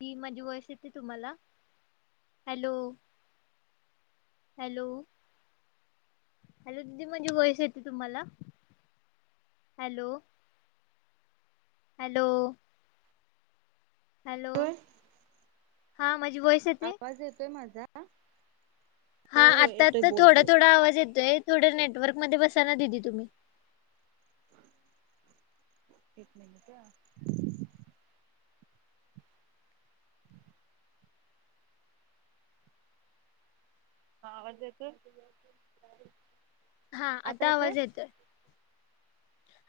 ही माझी वॉइस येते तुम्हाला, हॅलो हॅलो हॅलो दिदी माझी वाईस येते तुम्हाला, हॅलो हॅलो हॅलो, होय. माझी व्हॉइस आवाज येतोय माझा हा होय होय आता, येतोय आता बोल थोडा, बोल थोडा आवाज येतोय थोडं नेटवर्क मध्ये बसा ना दिदी तुम्ही एक मिनिट हा आवाज येतोय हा आता आवाज येतोय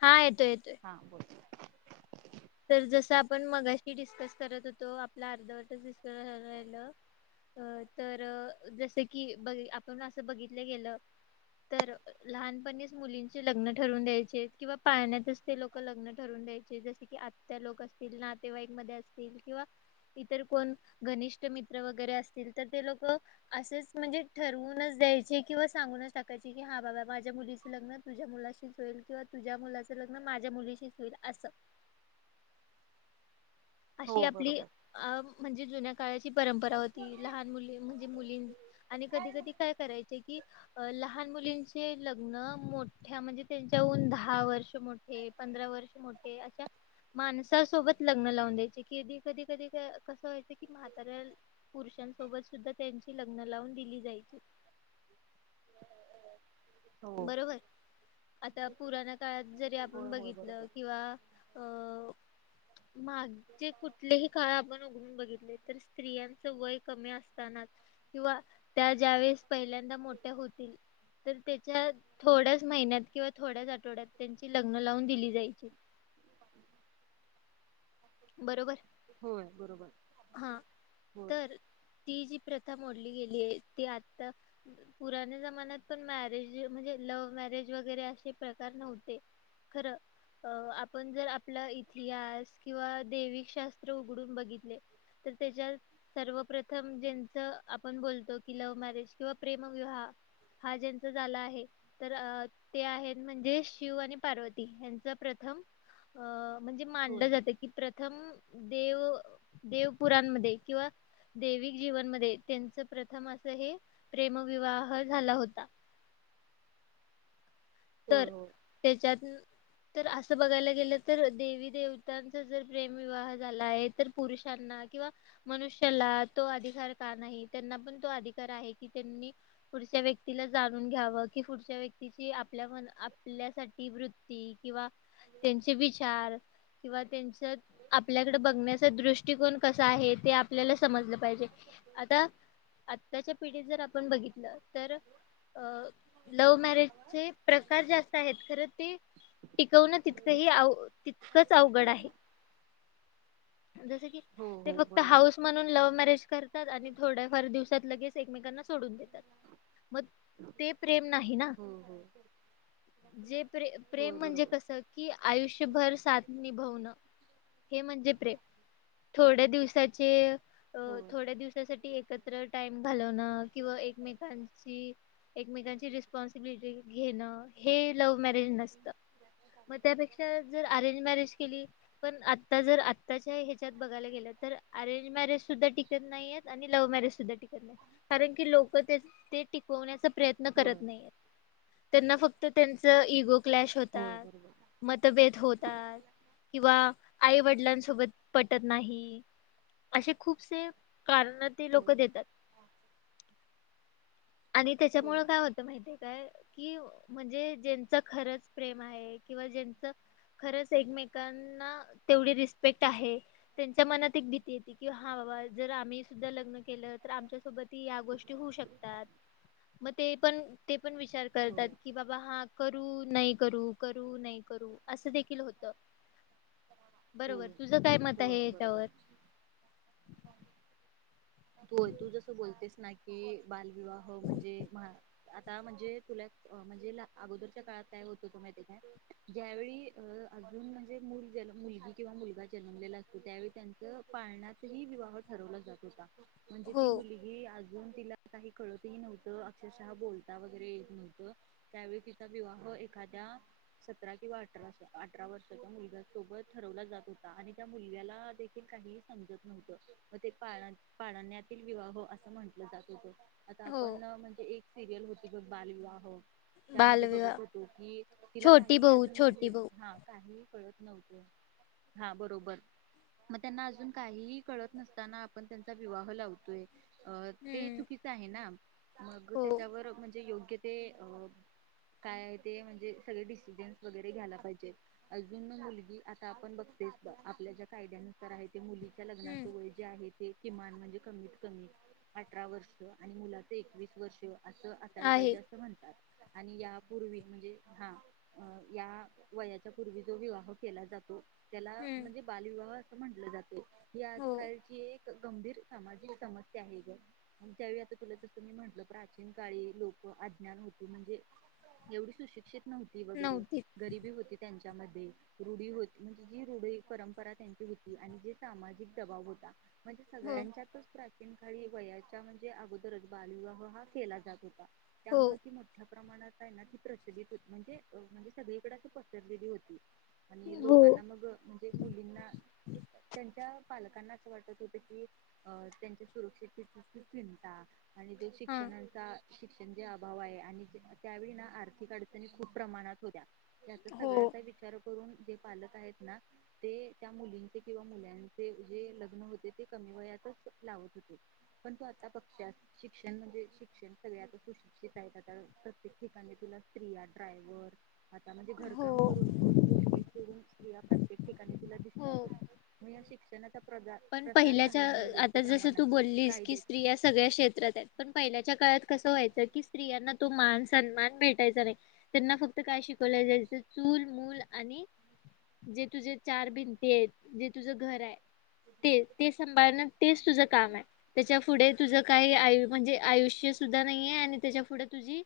हा येतोय येतोय हां बोल. तर जस आपण मगाशी डिस्कस करत होतो आपलं अर्धवटच डिस्कस राहिलं अ तर जस की ब आपण असं बघितलं गेलं. तर लहानपणीच मुलींचे लग्न ठरवून द्यायचे किंवा पाळण्यात ते लोक लग्न ठरवून द्यायचे जस की त्या लोक असतील नातेवाईक मध्ये असतील किंवा इतर कोण घनिष्ठ मित्र वगैरे असतील तर ते लोक असेच म्हणजे ठरवूनच द्यायचे किंवा सांगूनच टाकायचे की हा बाबा माझ्या मुलीच लग्न तुझ्या मुलाशीच होईल किंवा तुझ्या मुलाच लग्न माझ्या मुलीशीच होईल असं अशी हो आपली बरोबर. अ म्हणजे जुन्या काळाची परंपरा होती लहान मुली म्हणजे मुलीं आणि कधी -कधी काय करायच की लहा लहान मुलींचे लग्न मोठ्या म्हणजे त्यांच्याहून दहा वर्ष मोठे पंधरा वर्ष मोठे अशा माणसासोबत लग्न लावून द्यायचे कधी कधी कधी कस व्हायचं की म्हातऱ्या पुरुषांसोबत सुद्धा त्यां लग्न लावून दिली जायची हो बरोबर, आता पुराणा काळात जरी होय आपण होय बघितलं बरोबर किंवा अ मागचे कुठलेही काळ आपण बघितले तर स्त्रियांच वय कमी असतानाच किंवा त्या ज्यावेेळेस पहिल्यांदा मोठ्या होतील तर त्याच्या थोड्याच महिन्यात किंवा थोड्याच आठवड्यात त्यांची लग्न लावून दिली जायची बरोबर होय, बरोबर हा होय तर ती जी प्रथा मोडली गेली आहे ती आता पुराण्या जमान्यात पण मॅरेज म्हणजे लव्ह मॅरेज वगैरे असे प्रकार नव्हते. खर अ आपण जर आपला इतिहास किंवा दैविक शास्त्र उघडून बघितले. तर तेज्याज सर्वप्रथम जेन्च आपण बोलतो कि लव्ह मॅरेज किंवा प्रेमविवाह हा ज्यांचा झाला आहे तर अ ते आहेत म्हणजे शिव आणि पार्वती हेंच प्रथम अ म्हणजे होय मानलं जातं की प्रथम देव देवपुरांमध्ये किंवा दैविक जीवनमध्ये त्यांच प्रथम अस हे प्रेमविवाह झाला होता. होय तर होय. तेच्यातन तर असं बघायला गेलं तर देवी देवतांचा जर प्रेमविवाह झाला आहे तर पुरुषांना किंवा मनुष्याला तो अधिकार का नाही त्यांना पण तो अधिकार आहे की त्यांनी पुढच्या व्यक्तीला जाणून घ्याव की पुढच्या व्यक्तीची आपल्या आपल्यासाठी वृत्ती किंवा त्यांचे विचार किंवा त्यांच्या आपल्याकडे बघण्याचा दृष्टिकोन कसा आहे ते आपल्याला समजलं पाहिजे आता. आत्ताच्या पिढी जर आपण बघितलं तर अ लव्ह मॅरेजचे प्रकार जास्त आहेत खरं ते. टिकवणं तितकंही तितकंच अवघड आहे. ज की हो ते हो फक्त बरोबर हाऊस आहे म्हणून लव्ह मॅरेज करतात आणि थोड्या फार दिवसात लगेच एकमेकांना सोडून देतात मग ते प्रेम नाही ना. हो हो जे प्रे होय प्रेम म्हणजे बरोबर कस की आयुष्यभर साथ निभवणं. हे म्हणजे प्रेम थोड्या दिवसाचे होय थोड्या दिवसासाठी एकत टाइम घालवण किंवा एकमेकांची एकमेकांची रिस्पॉन्सिबिलिटी घेणं. हे लव्ह मॅरेज नसत मग त्यापेक्षा जर अरेंज मॅरेज केली पण आता जर आत्ताच्या ह्याच्यात बघायला गेलं तर अरेंज मॅरेज सुद्धा टिकत नाही आहेत आणि लव्ह मॅरेज सुद्धा टिकत नाही. कारण की लोक ते टिकवण्याचा प्रयत्न करत होय नाहीेत. त्यांना फक्त त्यांच इगो क्लॅश होय होतात. बरोबर मतभेद होतात किंवा आई वडिलांसोबत पटत नाही. असे खूपसे कारण ते होय लोक देतात. आणि होय त्याच्यामुळेळ काय होतं माहितीय. काय कि म्हणजे ज्यांच खरंच प्रेम आहे किंवा ज्यांच खरंच एकमेकांना तेवढी रिस्पेक्ट आहे. त्यांच्या मनात एक भीती येते की हा बाबा जर आम्ही सुद्धा लग्न केलं तर आमच्यासोबत ती या गोष्टी होऊ शकतात. मग ते पण ते पण विचार करतात होय की बाबा हा करू नाही करू. करू नाही करू असं देखील होतं. बरोबर होय तुझं काय मत आहे होय याच्यावर - बरोबर. तू तू जसं बोलतेस ना की बालविवाह म्हणजे आता म्हणजे तुला म्हणजे अगोदरच्या काळात काय होतो होतो माहि ते काय ज्यावेळी अ अजून म्हणजे मुल जन्मलेलं मुलगी किंवा मुलगा जन्मलेला असतो त्यावेळी त्यांच पाळण्यात ह विवाह ठरवला जात होता. म्हणजे हो ती मुलगी अजून तिला काही कळतही नव्हतं अक्षरशः बोलता वगैरे येत नव्हतं. त्यावेळी तिचा विवाह एखाद्या सतरा किंवा अठरा अठरा वर्षाच्या मुलग्यासोबत ठरवला जात होता आणि त्या मुलगला देखील काही समजत नव्हत म ते पाळना पाळण्यातील विवाह असं म्हंटलं जात होतं. आता हो आपण म्हणजे एक सिरियल होती बघ बालविवाह. त्यामध्ये बघत बालविवाह होतो कि तिला छोटी काही बहू अजून छोटी म्हणजे बहू हा काही कळत नव्हतं. हा बरोबर. मग त्यांना अजून काहीही कळत नसताना आपण त्यांचा विवाह लावतोय अ ते हम्म चुकीचं आहे ना मग हो त्याच्यावर म्हणजे योग्य ते अ. काय आहे ते म्हणजे सगळे डिसिजन्स वगैरे घ्यायला पाहिजे अजून मुलगी आहे. आपण बघतेस बघ आपल्या ज्या कायद्यानुसार आहे ते मुलीच्या लग्नाच हम्म वय. जे आहे ते किमान म्हणजे कमीत कमी अठरा वर्ष आणि मुला चे एकवीस वर्ष. असं आला आहे पाहिजे असं म्हणतात आणि यापूर्वी म्हणजे हा. अ या वयाच्या पूर्वी जो विवाह केला जातो. त्याला हम्म म्हणजे बालविवाह असं म्हटलं जातं ही हो आजकालची एक गंभीर सामाजिक समस्या आहे ग. आणि त्यावेळी आता तुला जसं मी म्हंटलं प्राचीन काळी लोक अज्ञान होत म्हणजे एवढी सुशिक्षित नव्हती वगैरे नव्हती गरीबी होती त्यांच्यामध्ये रुढी होती. म्हणजे जी रुढी परंपरा त्यांची होती. आणि जे सामाजिक दबाव होता. म्हणजे हो सगळ्यांच्यातच प्रथा - [inaudible] काळी वयाच्या म्हणजे अगोदरच बालविवाह हा केला जात होता. हो त्यामुळे ती मोठ्या- प्रमाणात आहे ना? ती प्रचलित होती. म्हणजे म्हणजे सगळीकडे अशी पसरलेली होती आणि हो लोक- मग म्हणजे मुलींना, त्यांच्या पालकांना असं वाटत होत की- अ. त्यांच्या सुरक्षिततेची चिंता आणि जो हां शिक्षणाचा- शिक्षण जे अभाव आहे. आणि त्यावेळी ना आर्थिक अडचणी खूप प्रमाणात होत्या. याचा हो सगळ्याचा विचार करून, जे पालक आहेत ना? ते त्या मुलींचे किंवा मुलांचे जे लग्न होते ते कमी वयातच लावत होते. पण तू आता बघतीयास शिक्षण म्हणजे शिक्षण सगळ्याच [unintelligible] [unintelligible] प्रत्येक ठिकाणी तुला स्त्रिया ड्रायव्हर- आता म्हणजे हो घरकाम करून, चूल मूल हे करून- स्त्रिया प्रत्येक ठिकाणी तुला हो दिसतातच. मग या शिक्षणाचा प्रसार- पण पहिल्याच्या, झाल्यामुळे योग्य आता जसं प्रमाणात तू बोललीस की कायदे स्त्रि या सगळ्या क्षेत्रात आहेत. पण पहिल्याच्या काळात कसं व्हायचं? की स्त्रियांना तो मान सन्मान भेटायचा नाही. त्यांना फक्त काय शिकवलं जायच? चूल, मूल आणि- जे तुझे चार भिंती आहेत. जे तुझं घर आहे. ते ते सांभाळण तेच तुझं काम आहे. त्याच्या पुुढे तुझ, काहीय आयु म्हणजे आयुष्य सुद्धा नाहीये आणि त्याच्या पुुढ तुझी-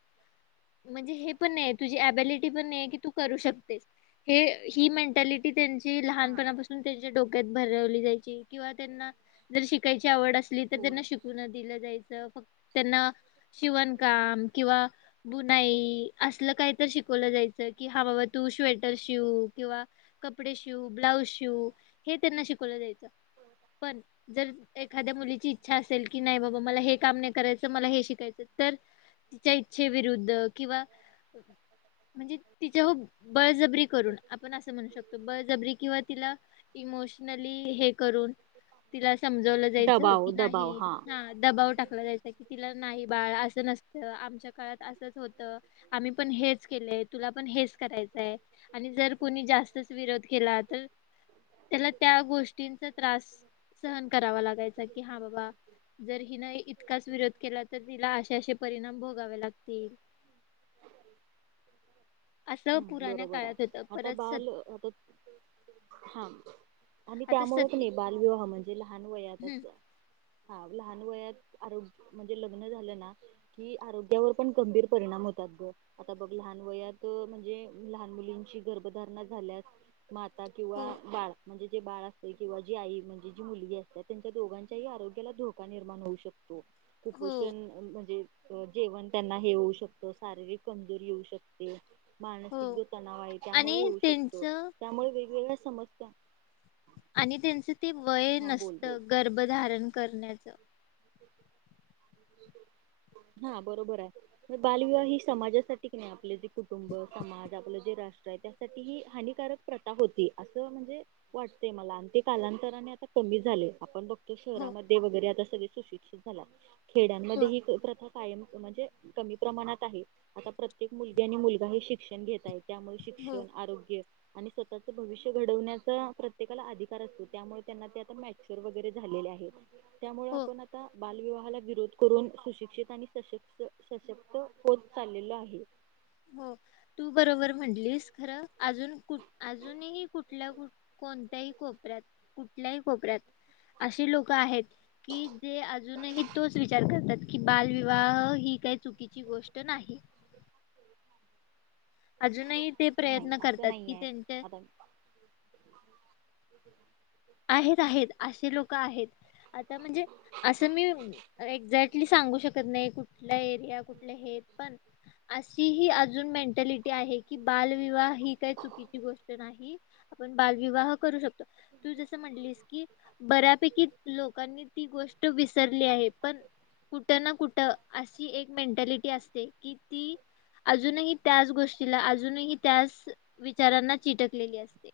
म्हणजे हे पण नाहिए. तुझी अब्यलिटी पण नाहिए की तू करू शकतेस. ही मेंटॅलिटी- टी त्यांची हा लहानपणापासून त्यांच्या डोक्यात भरवली जायची. किंवा त्यांना जर शिकायची आवड असली तर होय. त्यांना शिकु- नाही दिलं जायचं. फक्त त्यांना शिवणकाम किंवा- बुनाई असल काही तरी शिकवलं जायचं. कि हा बाबा तू श्वेटर शिव किंवा- कपडे शिव, ब्लाऊज शिव हे त्यांना शिकवलं जायचं. पण जर एखाद्या मुलीची इच्छा असेल की नाही बाबा मला हे काम नाही करायचं- त मला हे शिकायचं. तर तिच्या इच्छेविरुद्ध किंवा- म्हणजे तिच्याव- बळजबरी करून आपण असं म्हणू शकतो. बळजबरी किंवा तिला इमोशनली हे- करून तिला समजवलं जायच दबाव की दबाव हा नाही- दबाव टाकला जायचा की तिला नाही बाळ असं नसतं. आमच्या काळात असंच होतं. आम्ही पण हेच केलंय. तुला पण हेच करायचंय. आणि जर कोणी जास्त- च विरोध केला तर त्याला त्या गोष्टींचा त्रास- सहन करावा लागायचा की हा बाबा- जर हिन इतकाच विरोध केला तर, तिला असे असे परिणाम भोगावे लागतील. असं हम्. पुराण्या बरोबर आहे. काळात होतं आता परत सत बाल आता हा. आणि आता त्यामुंळ की सती नाही बालविवाह म्हणजे लहान हम्म वयातच- हा. लहान वयात आरोग्य म्हणजे लग्न झालं ना? कि आरोग्यावर पण गंभीर परिणाम होतात ग! आता बघ लहान वयात- म्हणजे लहान मुलींची गर्भधारणा झाल्यास माता हो किंवा बाळ- म्हणजे जे बाळ असतय किंवा जी आई म्हणजे जी मुलगी असते त्यांच्या दोघांच्याही आरोग्याला धोका निर्माण होऊ शकतो. हो हो कुपोषण- म्हणजे जेवण त्यांना हे होऊ शकतं. शारीरिक कमजोरी येऊ शकते. हो मानसिक जो तणाव आहे त्यामुळे आणि येऊ शकतो. त्यांचं त्यामुळे वेगवेगळ्या समस्या- आणि त्यांचं ते वय हा बोल बोल नसतं. गर्भधारण करण्याच. हा. बरोबर आहे. बालविवाह ही समाजासाठी क नाही. आपलं जे कुटुंब, समाज आपलं ते राष्ट्र आहे त्या- त ती हानिकारक प्रथा होती असं म्हणजे- वाटतय मला. आणि ते कालांतराने आता कमी झालय. आपण बघ- तो हो शहरामध्ये वगैरे आता सगळे सुशिक्षित झाला. हो खेड्यांमध्ये ही प्रथा कायम म्हणजे कमी प्रमाणात आहे. आता प्रत्येक मुलगी आणि मुलगा हे शिक्षण घेत आहेत. त्यामुळे हो शिक्षण, आरोग्य आणि स्वतःचं भविष्य घडवण्याचा प्रत्येकाला अधिकार असतो. त्यामुळे त्यांना ते आता मॅच्युअर वगैरे झालेले आहे. [inaudible] त्यामुळे आपण आता बालविवाहाला विरोध करून सुशिक्षित आणि सशक्त सशक्त होत चाललेलो आहे. हो तू बरोबर म्हटलीस. खर अजून अजूनही कुठल्या कोणत्याही कोपऱ्यात कुठल्याही कोपऱ्यात अशी लोक आहेत. कि जे अजूनही तोच विचार करतात की, बालविवाह ही काही चुकीची गोष्ट नाही. अजूनही ते नाही प्रयत्न असं करतात नाही कि आहे त्यांच्या आता आहेत आहेत असे लोक आहेत. आता म्हणजे अस मी एक्झॅक्टली सांगू शकत नाही. कुठल्या एरिया कुठल्या हे पण अशी ही अजून मेंटॅलिटी आहे की, बालविवाह ही काही चुकीची गोष्ट नाही. आपण बालविवाह करू शकतो. तू जस म्हटलीस की बऱ्यापैकी लोकांनी ती गोष्ट विसरली आहे. पण कुठ ना कुठ अशी एक मेंटॅलिटी असते कि ती अजूनही त्याच गोष्टीला. अजूनही त्याच विचारांना चिटकलेली असते.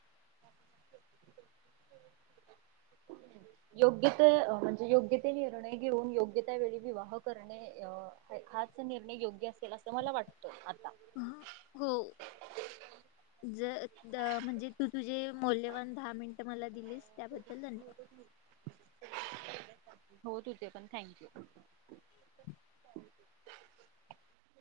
योग्य ते म्हणजे योग्य ते निर्णय घेऊन, योग्य त्यावेेळी विवाह करणे हाच निर्णय योग्य असेल अस मला वाटत आता. ह हो ज म्हणजे तू तुझे मौल्यवान दहा मिनिट मला दिलीस त्याबद्दल धन्यवाद. होत होते पण थँक यू.